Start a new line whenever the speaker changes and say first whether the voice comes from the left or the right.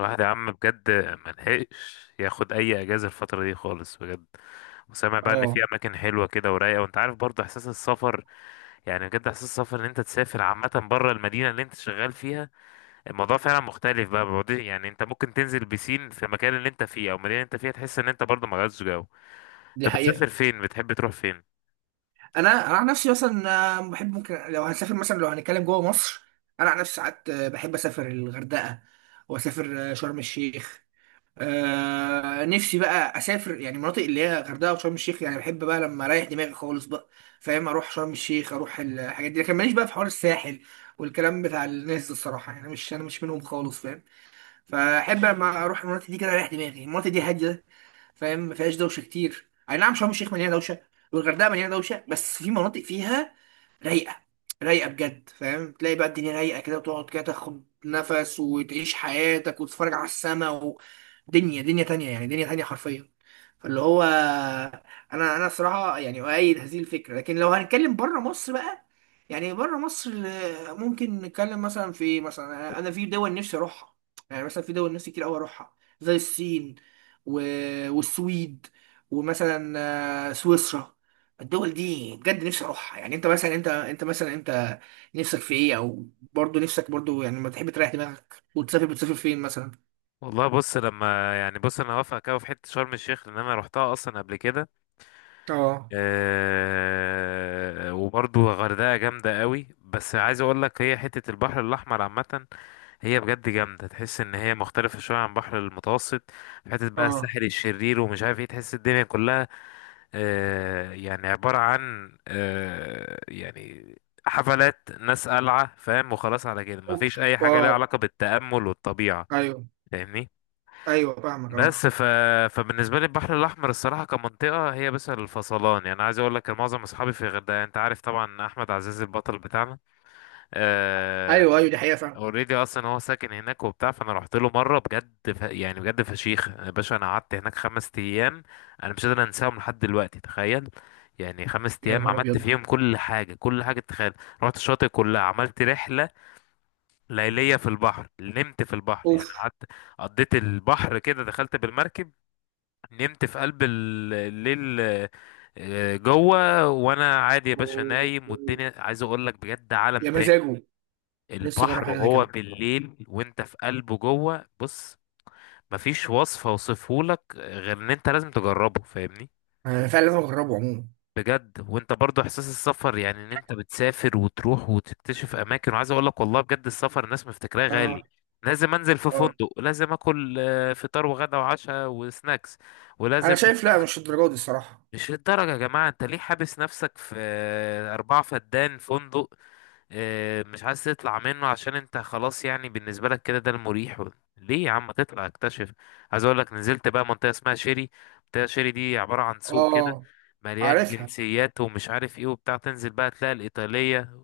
left: الواحد يا عم بجد، ملحقش ياخد اي اجازه الفتره دي خالص بجد. وسامع بقى ان في
right: اه.
left: اماكن حلوه كده ورايقه، وانت عارف برضه احساس السفر. يعني بجد احساس السفر ان انت تسافر عامه بره المدينه اللي انت شغال فيها، الموضوع فعلا مختلف بقى. يعني انت ممكن تنزل بسين في المكان اللي انت فيه او المدينه اللي انت فيها، تحس ان انت برضه ما غيرتش جو. انت
right: دي
left: بتسافر
right: حقيقة.
left: فين؟ بتحب تروح فين؟
right: انا عن نفسي مثلا، بحب ممكن لو هنسافر مثلا لو هنتكلم جوه مصر. انا عن نفسي ساعات، بحب اسافر الغردقة. واسافر شرم الشيخ. نفسي بقى اسافر يعني مناطق اللي هي غردقة وشرم الشيخ، يعني بحب بقى لما اريح دماغي خالص بقى. فاهم؟ اروح شرم الشيخ، اروح الحاجات دي، لكن ماليش بقى في حوار الساحل والكلام بتاع الناس ده. الصراحة يعني، مش انا مش منهم خالص، فاهم؟ فاحب لما اروح المناطق دي كده اريح دماغي. المناطق دي هادية، فاهم؟ ما فيهاش دوشه كتير. اي نعم، شرم الشيخ مليانه دوشه والغردقه مليانه دوشه، بس في مناطق فيها رايقه. رايقه بجد، فاهم؟ تلاقي بقى الدنيا رايقه كده، وتقعد كده تاخد نفس وتعيش حياتك وتتفرج على السما. ودنيا، دنيا تانية، يعني دنيا تانية حرفيا. فاللي هو، انا صراحه يعني اؤيد هذه الفكره، لكن لو هنتكلم بره مصر بقى. يعني بره مصر، ممكن نتكلم مثلا في، مثلا انا في دول نفسي اروحها. يعني مثلا في دول نفسي كتير قوي اروحها، زي الصين و... والسويد، ومثلا سويسرا. الدول دي بجد نفسي اروحها. يعني انت مثلا، انت مثلا، انت نفسك في ايه، او برضه نفسك برضه، يعني لما تحب تريح دماغك وتسافر بتسافر فين مثلا؟
left: والله بص، لما يعني بص انا هوافقك أوي في حته شرم الشيخ لان انا روحتها اصلا قبل كده.
right: اه.
left: آه، وبرضو الغردقة جامدة قوي، بس عايز اقول لك هي حتة البحر الاحمر عامة، هي بجد جامدة. تحس ان هي مختلفة شوية عن البحر المتوسط. في حتة بقى
right: اه.
left: الساحل الشرير ومش عارف ايه، تحس الدنيا كلها يعني عبارة عن يعني حفلات ناس قلعة فاهم، وخلاص على كده مفيش
right: أوف.
left: اي حاجة ليها
right: اه.
left: علاقة بالتأمل والطبيعة.
right: ايوه،
left: فاهمني؟
right: ايوه، فاهمك. اه.
left: بس ف... فبالنسبه لي البحر الاحمر الصراحه كمنطقه هي بس الفصلان. يعني عايز اقول لك إن معظم اصحابي في الغردقه، يعني انت عارف طبعا احمد عزيز البطل بتاعنا
right: ايوه، ايوه، دي حقيقه فعلا.
left: اوريدي، اصلا هو ساكن هناك وبتاع، فانا رحت له مره بجد. يعني بجد فشيخ يا باشا، انا قعدت هناك 5 ايام. انا مش قادر انساهم لحد دلوقتي، تخيل. يعني خمس
right: يا
left: ايام
right: نهار
left: عملت
right: ابيض.
left: فيهم كل حاجه، كل حاجه تتخيل. رحت الشاطئ كلها، عملت رحله ليليه في البحر، نمت في البحر، يعني
right: اوف.
left: قعدت قضيت البحر كده، دخلت بالمركب نمت في قلب الليل. جوه وانا عادي يا باشا نايم، والدنيا عايز اقول لك بجد عالم
right: يا
left: تاني.
right: مزاجه. نفسي
left: البحر
right: اجرب حاجه زي
left: وهو
right: كده.
left: بالليل وانت في قلبه جوه، بص، مفيش وصف اوصفهولك غير ان انت لازم تجربه. فاهمني؟
right: فعلا لازم اجربه عموما.
left: بجد. وانت برضو احساس السفر يعني ان انت بتسافر وتروح وتكتشف اماكن. وعايز اقول لك والله بجد، السفر الناس مفتكراه غالي،
right: اه.
left: لازم انزل في
right: اه.
left: فندق، لازم اكل فطار وغدا وعشاء وسناكس، ولازم
right: انا شايف لا،
left: مش
right: مش الدرجه دي الصراحه.
left: مش للدرجة. يا جماعة انت ليه حابس نفسك في 4 فدان فندق؟ مش عايز تطلع منه عشان انت خلاص، يعني بالنسبة لك كده ده المريح ليه يا عم ما تطلع اكتشف؟ عايز اقول لك نزلت بقى منطقة اسمها شيري. منطقة شيري دي عبارة عن سوق كده
right: اه.
left: مليان
right: عارفها.
left: جنسيات ومش عارف ايه وبتاع، تنزل بقى تلاقي الإيطالية،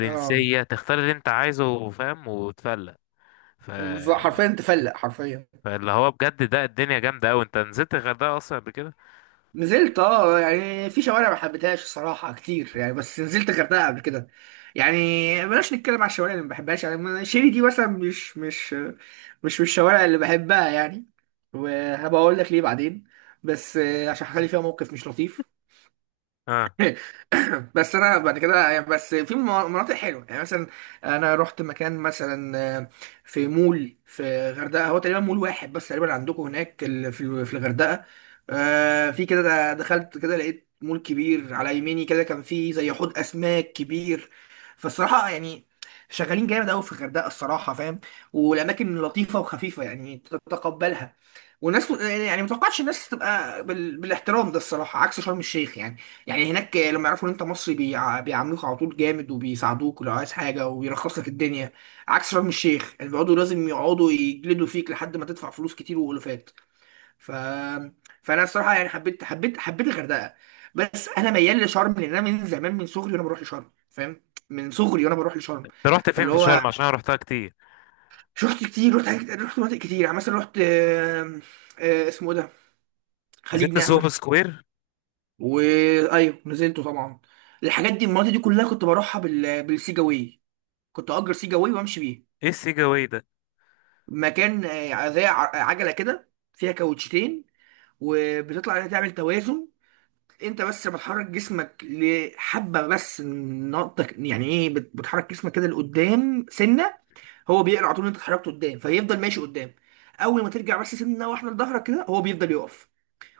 right: اه.
left: تختار اللي انت عايزه فاهم وتفلق. ف...
right: بالظبط، حرفيا تفلق، حرفيا.
left: فاللي هو بجد ده الدنيا جامدة أوي. انت نزلت الغردقة أصلا قبل كده؟
right: نزلت، يعني في شوارع ما حبيتهاش الصراحه كتير يعني، بس نزلت الغردقه قبل كده يعني. بلاش نتكلم على الشوارع اللي ما بحبهاش يعني. شيري دي مثلا مش من الشوارع اللي بحبها يعني. وهبقى اقول لك ليه بعدين، بس عشان حصل لي فيها موقف مش لطيف.
left: اه.
right: جامد، بس انا بعد كده يعني، بس في مناطق حلوه يعني، مثلا. انا رحت مكان مثلا، في مول في غردقه. هو تقريبا مول واحد بس تقريبا عندكم هناك، في الغردقه. في كده، دخلت كده لقيت مول كبير على يميني كده، كان فيه زي حوض اسماك كبير. فالصراحه يعني شغالين جامد قوي في الغردقه الصراحه، فاهم؟ والاماكن لطيفه وخفيفه، يعني تتقبلها. وناس يعني ما اتوقعش الناس تبقى بالاحترام ده الصراحه، عكس شرم الشيخ يعني. يعني هناك لما يعرفوا ان انت مصري بيعاملوك على طول جامد، وبيساعدوك لو عايز حاجه، وبيرخص لك الدنيا. عكس شرم الشيخ، يعني لازم يقعدوا يجلدوا فيك لحد ما تدفع فلوس كتير والوفات. ف فانا الصراحه يعني حبيت الغردقه. بس انا ميال لشرم، لان انا من زمان من صغري وانا بروح لشرم، فاهم؟ من صغري وانا بروح لشرم.
left: انت رحت فين
right: فاللي
left: في
right: هو،
left: شرم؟ عشان انا رحتها كتير.
right: رحت كتير، رحت رحت مناطق كتير، يعني مثلا رحت، اسمه إيه ده؟ خليج
left: نزلت سوهو
right: نعمة.
left: سكوير؟
right: وايوه نزلته طبعا. الحاجات دي، المناطق دي كلها، كنت بروحها بالسيجاوي. كنت اجر سيجاوي وامشي بيه.
left: ايه السيجا واي ده؟
right: مكان، زي عجله كده فيها كاوتشتين، وبتطلع عليها تعمل توازن. انت بس بتحرك جسمك لحبه، بس نقطه، يعني ايه؟ بتحرك جسمك كده لقدام سنه. هو بيقرا على طول إن انت اتحركت قدام، فيفضل ماشي قدام. اول ما ترجع بس سنه واحده لظهرك كده، هو بيفضل يقف.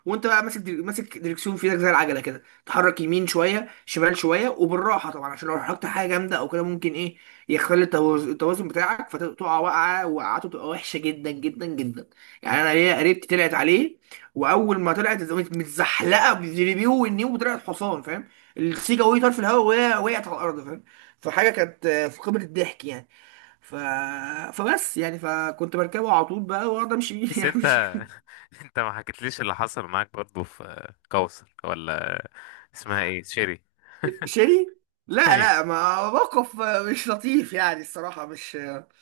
right: وانت بقى ماسك، ماسك دريكسيون في ايدك زي العجله كده، تحرك يمين شويه شمال شويه وبالراحه طبعا، عشان لو حركت حاجه جامده او كده ممكن ايه، يختل التوازن، التوازن بتاعك، فتقع وقعه، وقعته تبقى وحشه جدا جدا جدا. يعني انا ليا قريبتي طلعت عليه، واول ما طلعت قامت متزحلقه بالجليبيه والنيو وطلعت حصان، فاهم؟ السيجا وهي طار في الهواء، وهي وقعت على الارض، فاهم؟ فحاجه كانت في قمه الضحك يعني. ف... فبس يعني، فكنت بركبه على طول بقى واقعد امشي بيه
left: بس
right: يعني.
left: انت انت ما حكيتليش اللي حصل معاك برضو في كوثر، ولا اسمها ايه، شيري؟
right: شيري. لا
left: ايه؟
right: لا، ما موقف مش لطيف يعني، الصراحة مش. يعني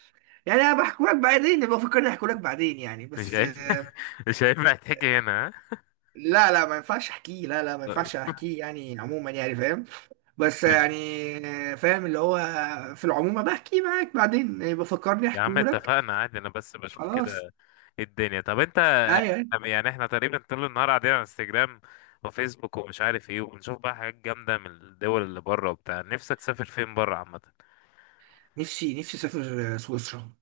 right: أنا بحكي لك بعدين، يبقى فكرني أحكي لك بعدين يعني،
left: مش
right: بس.
left: عارف. مش عارف هتحكي هنا، ها؟
right: لا لا ما ينفعش أحكيه، لا لا ما ينفعش
left: طيب.
right: أحكيه يعني، عموما يعني، فاهم؟ بس
left: ماشي.
right: يعني. فاهم، اللي هو في العموم بحكي معاك بعدين يبقى فكرني
left: يا عم
right: أحكيه لك.
left: اتفقنا، عادي انا بس بشوف
right: خلاص.
left: كده ايه الدنيا. طب انت،
right: أيوه.
left: يعني احنا تقريبا طول النهار قاعدين على انستجرام وفيسبوك ومش عارف ايه، وبنشوف بقى حاجات جامدة من الدول اللي بره وبتاع. نفسك تسافر فين بره عامة؟
right: نفسي أسافر سويسرا.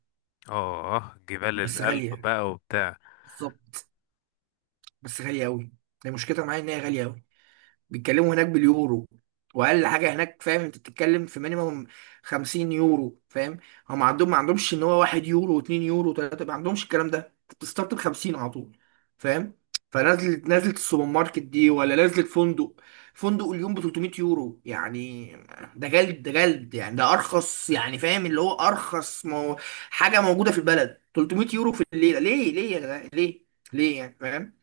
left: اه، جبال
right: بس
left: الألب
right: غالية.
left: بقى وبتاع.
right: بالظبط. بس غالية أوي. هي مشكلتها معايا إن هي غالية أوي. بيتكلموا هناك باليورو. واقل حاجه هناك، فاهم؟ انت بتتكلم في مينيمم 50 يورو، فاهم؟ هم عندهم ما عندهمش ان هو 1 يورو و2 يورو و3، ما عندهمش الكلام ده، انت بتستارت ب 50 على طول، فاهم؟ نزلت السوبر ماركت دي ولا نزلت فندق؟ فندق اليوم ب 300 يورو يعني. ده جلد، ده جلد يعني، ده ارخص يعني، فاهم؟ اللي هو ارخص، مو حاجه موجوده في البلد، 300 يورو في الليله. ليه؟ ليه يا جدع؟ ليه؟ ليه يعني؟ فاهم؟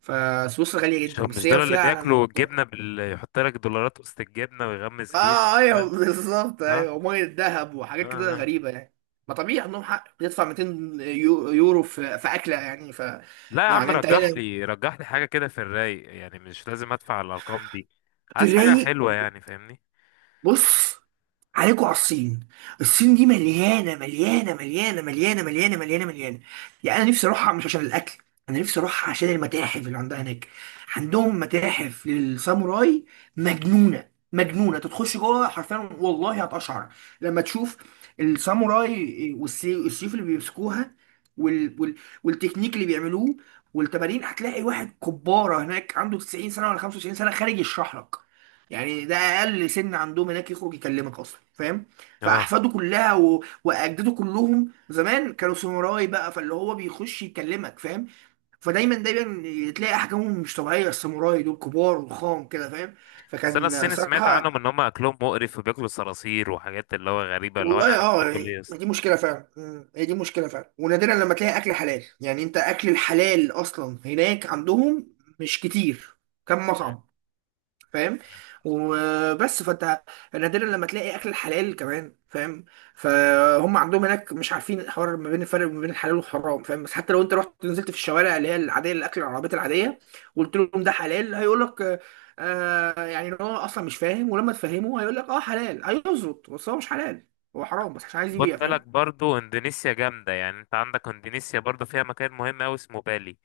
right: فسويسرا غاليه
left: مش
right: جدا،
left: مش
right: بس
left: دول
right: هي
left: اللي بياكلوا
right: فعلا.
left: الجبنه يحط لك دولارات وسط الجبنه ويغمس بيها؟
right: اه. ايوه
left: لا،
right: بالظبط. ايوه،
left: لا.
right: وميه دهب
left: آه.
right: وحاجات كده
left: آه.
right: غريبه يعني. ما طبيعي، عندهم حق، بتدفع 200 يورو في اكله يعني.
left: لا يا عم،
right: يعني انت
left: رجح
right: هنا
left: لي رجح لي حاجه كده في الرايق، يعني مش لازم ادفع الارقام دي.
right: في
left: عايز حاجه
right: الرايق.
left: حلوه يعني، فاهمني؟
right: بص، عليكوا على الصين. الصين دي مليانه، مليانه، مليانه، مليانه، مليانه، مليانه، مليانه. يعني انا نفسي اروحها مش عشان الاكل، انا نفسي اروحها عشان المتاحف اللي عندها هناك. عندهم متاحف للساموراي مجنونه، مجنونه. تخش جوه حرفيا والله هتقشعر لما تشوف الساموراي، والسيوف اللي بيمسكوها، وال... وال... والتكنيك اللي بيعملوه والتمارين. هتلاقي واحد كباره هناك عنده 90 سنه ولا 95 سنه، خارج يشرح لك. يعني ده اقل سن عندهم هناك يخرج يكلمك اصلا، فاهم؟
left: اه.
right: فاحفاده كلها واجداده كلهم زمان كانوا ساموراي بقى، فاللي هو بيخش يكلمك، فاهم؟ فدايما دايما تلاقي احجامهم مش طبيعيه، الساموراي دول كبار وخام كده، فاهم؟
left: بس انا
right: فكان
left: الصيني سمعت
right: صراحه.
left: عنهم ان هم اكلهم مقرف وبياكلوا صراصير وحاجات اللي هو غريبه، اللي هو انا
right: والله
left: عايز
right: اه
left: اكل ايه
right: يعني،
left: يا اسطى؟
right: دي مشكله فعلا، هي دي مشكله فعلا. ونادرا لما تلاقي اكل حلال، يعني انت، اكل الحلال اصلا هناك عندهم مش كتير، كم
left: مم.
right: مطعم، فاهم؟ وبس. فانت نادرا لما تلاقي اكل الحلال كمان، فاهم؟ فهم عندهم هناك مش عارفين الحوار، ما بين الفرق ما بين الحلال والحرام، فاهم؟ بس حتى لو انت رحت نزلت في الشوارع اللي هي العاديه، الاكل، العربيات العاديه، وقلت لهم ده حلال، هيقول لك آه. يعني ان هو اصلا مش فاهم، ولما تفهمه هيقول لك اه حلال هيظبط، بس هو مش حلال، هو حرام بس عشان عايز
left: خد
right: يبيع،
left: بالك
right: فاهم؟
left: برضو اندونيسيا جامدة. يعني انت عندك اندونيسيا برضو فيها مكان مهم اوي اسمه بالي.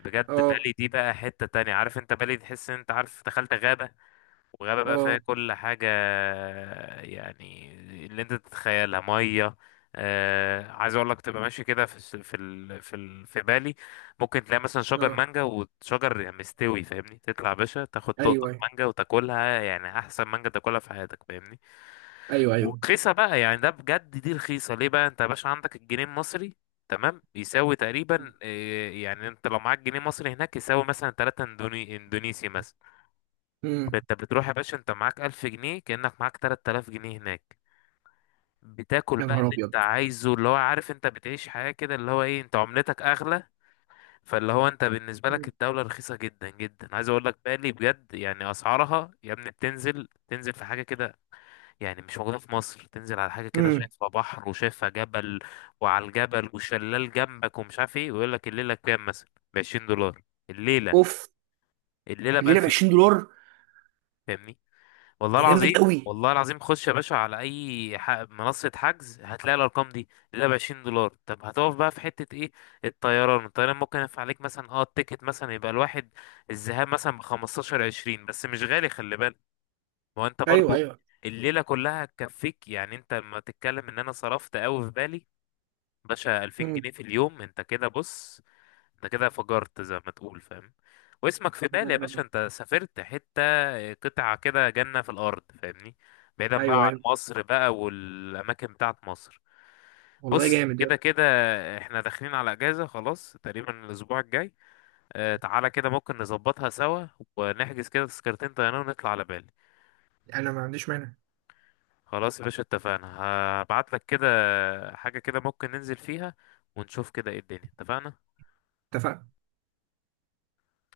left: بجد
right: اه.
left: بالي دي بقى حتة تانية. عارف انت بالي تحس ان انت عارف دخلت غابة، وغابة بقى
right: اه.
left: فيها كل حاجة، يعني اللي انت تتخيلها مية. آه، عايز اقول لك تبقى ماشي كده في الس- في ال في ال في بالي، ممكن تلاقي مثلا شجر
right: اه.
left: مانجا وشجر يعني مستوي، فاهمني؟ تطلع يا باشا تاخد تقطة
right: ايوه. ايوه.
left: مانجا وتاكلها، يعني احسن مانجا تاكلها في حياتك، فاهمني؟
right: ايوه. ايوه.
left: ورخيصة بقى، يعني ده بجد دي رخيصة. ليه بقى؟ انت يا باشا عندك الجنيه المصري تمام، يساوي تقريبا يعني انت لو معاك جنيه مصري هناك يساوي مثلا 3 اندونيسي مثلا.
right: امم.
left: انت بتروح يا باشا انت معاك 1000 جنيه، كأنك معاك 3000 جنيه هناك. بتاكل
right: يا
left: بقى
right: نهار
left: اللي انت
right: ابيض.
left: عايزه، اللي هو عارف انت بتعيش حياة كده، اللي هو ايه، انت عملتك اغلى. فاللي هو انت بالنسبة لك الدولة رخيصة جدا جدا. عايز اقول لك بالي بجد، يعني اسعارها يا ابني بتنزل، تنزل في حاجة كده يعني مش موجودة في مصر. تنزل على حاجة كده
right: امم.
left: شايفها بحر وشايفها جبل، وعلى الجبل وشلال جنبك ومش عارف ايه، ويقول لك الليلة بكام؟ مثلا ب 20 دولار الليلة.
right: اوف.
left: الليلة ب
right: الليله ب
left: 1000 جنيه،
right: 20 دولار.
left: فاهمني؟ والله
right: ده جامد
left: العظيم،
right: قوي.
left: والله العظيم. خش يا باشا على اي منصة حجز هتلاقي الارقام دي اللي ب 20 دولار. طب هتقف بقى في حتة ايه؟ الطيران، الطيران ممكن ينفع عليك مثلا. اه التيكت مثلا يبقى الواحد الذهاب مثلا ب 15 20، بس مش غالي خلي بالك. ما هو انت
right: ايوه،
left: برضو
right: ايوه.
left: الليلة كلها هتكفيك. يعني انت لما تتكلم ان انا صرفت قوي في بالي، باشا 2000
right: مم.
left: جنيه في اليوم، انت كده بص، انت كده فجرت زي ما تقول، فاهم؟ واسمك في بالي يا باشا، انت سافرت حتة قطعة كده جنة في الأرض، فاهمني؟ بعيدا بقى
right: ايوه،
left: عن
right: ايوه.
left: مصر بقى والأماكن بتاعت مصر.
right: والله
left: بص،
right: جامد. يلا،
left: كده كده احنا داخلين على اجازة خلاص تقريبا الأسبوع الجاي. اه، تعالى كده ممكن نظبطها سوا، ونحجز كده تذكرتين طيران ونطلع على بالي.
right: انا ما عنديش مانع.
left: خلاص يا باشا اتفقنا. هبعت لك كده حاجة كده ممكن ننزل فيها، ونشوف كده ايه الدنيا. اتفقنا
right: اتفقنا.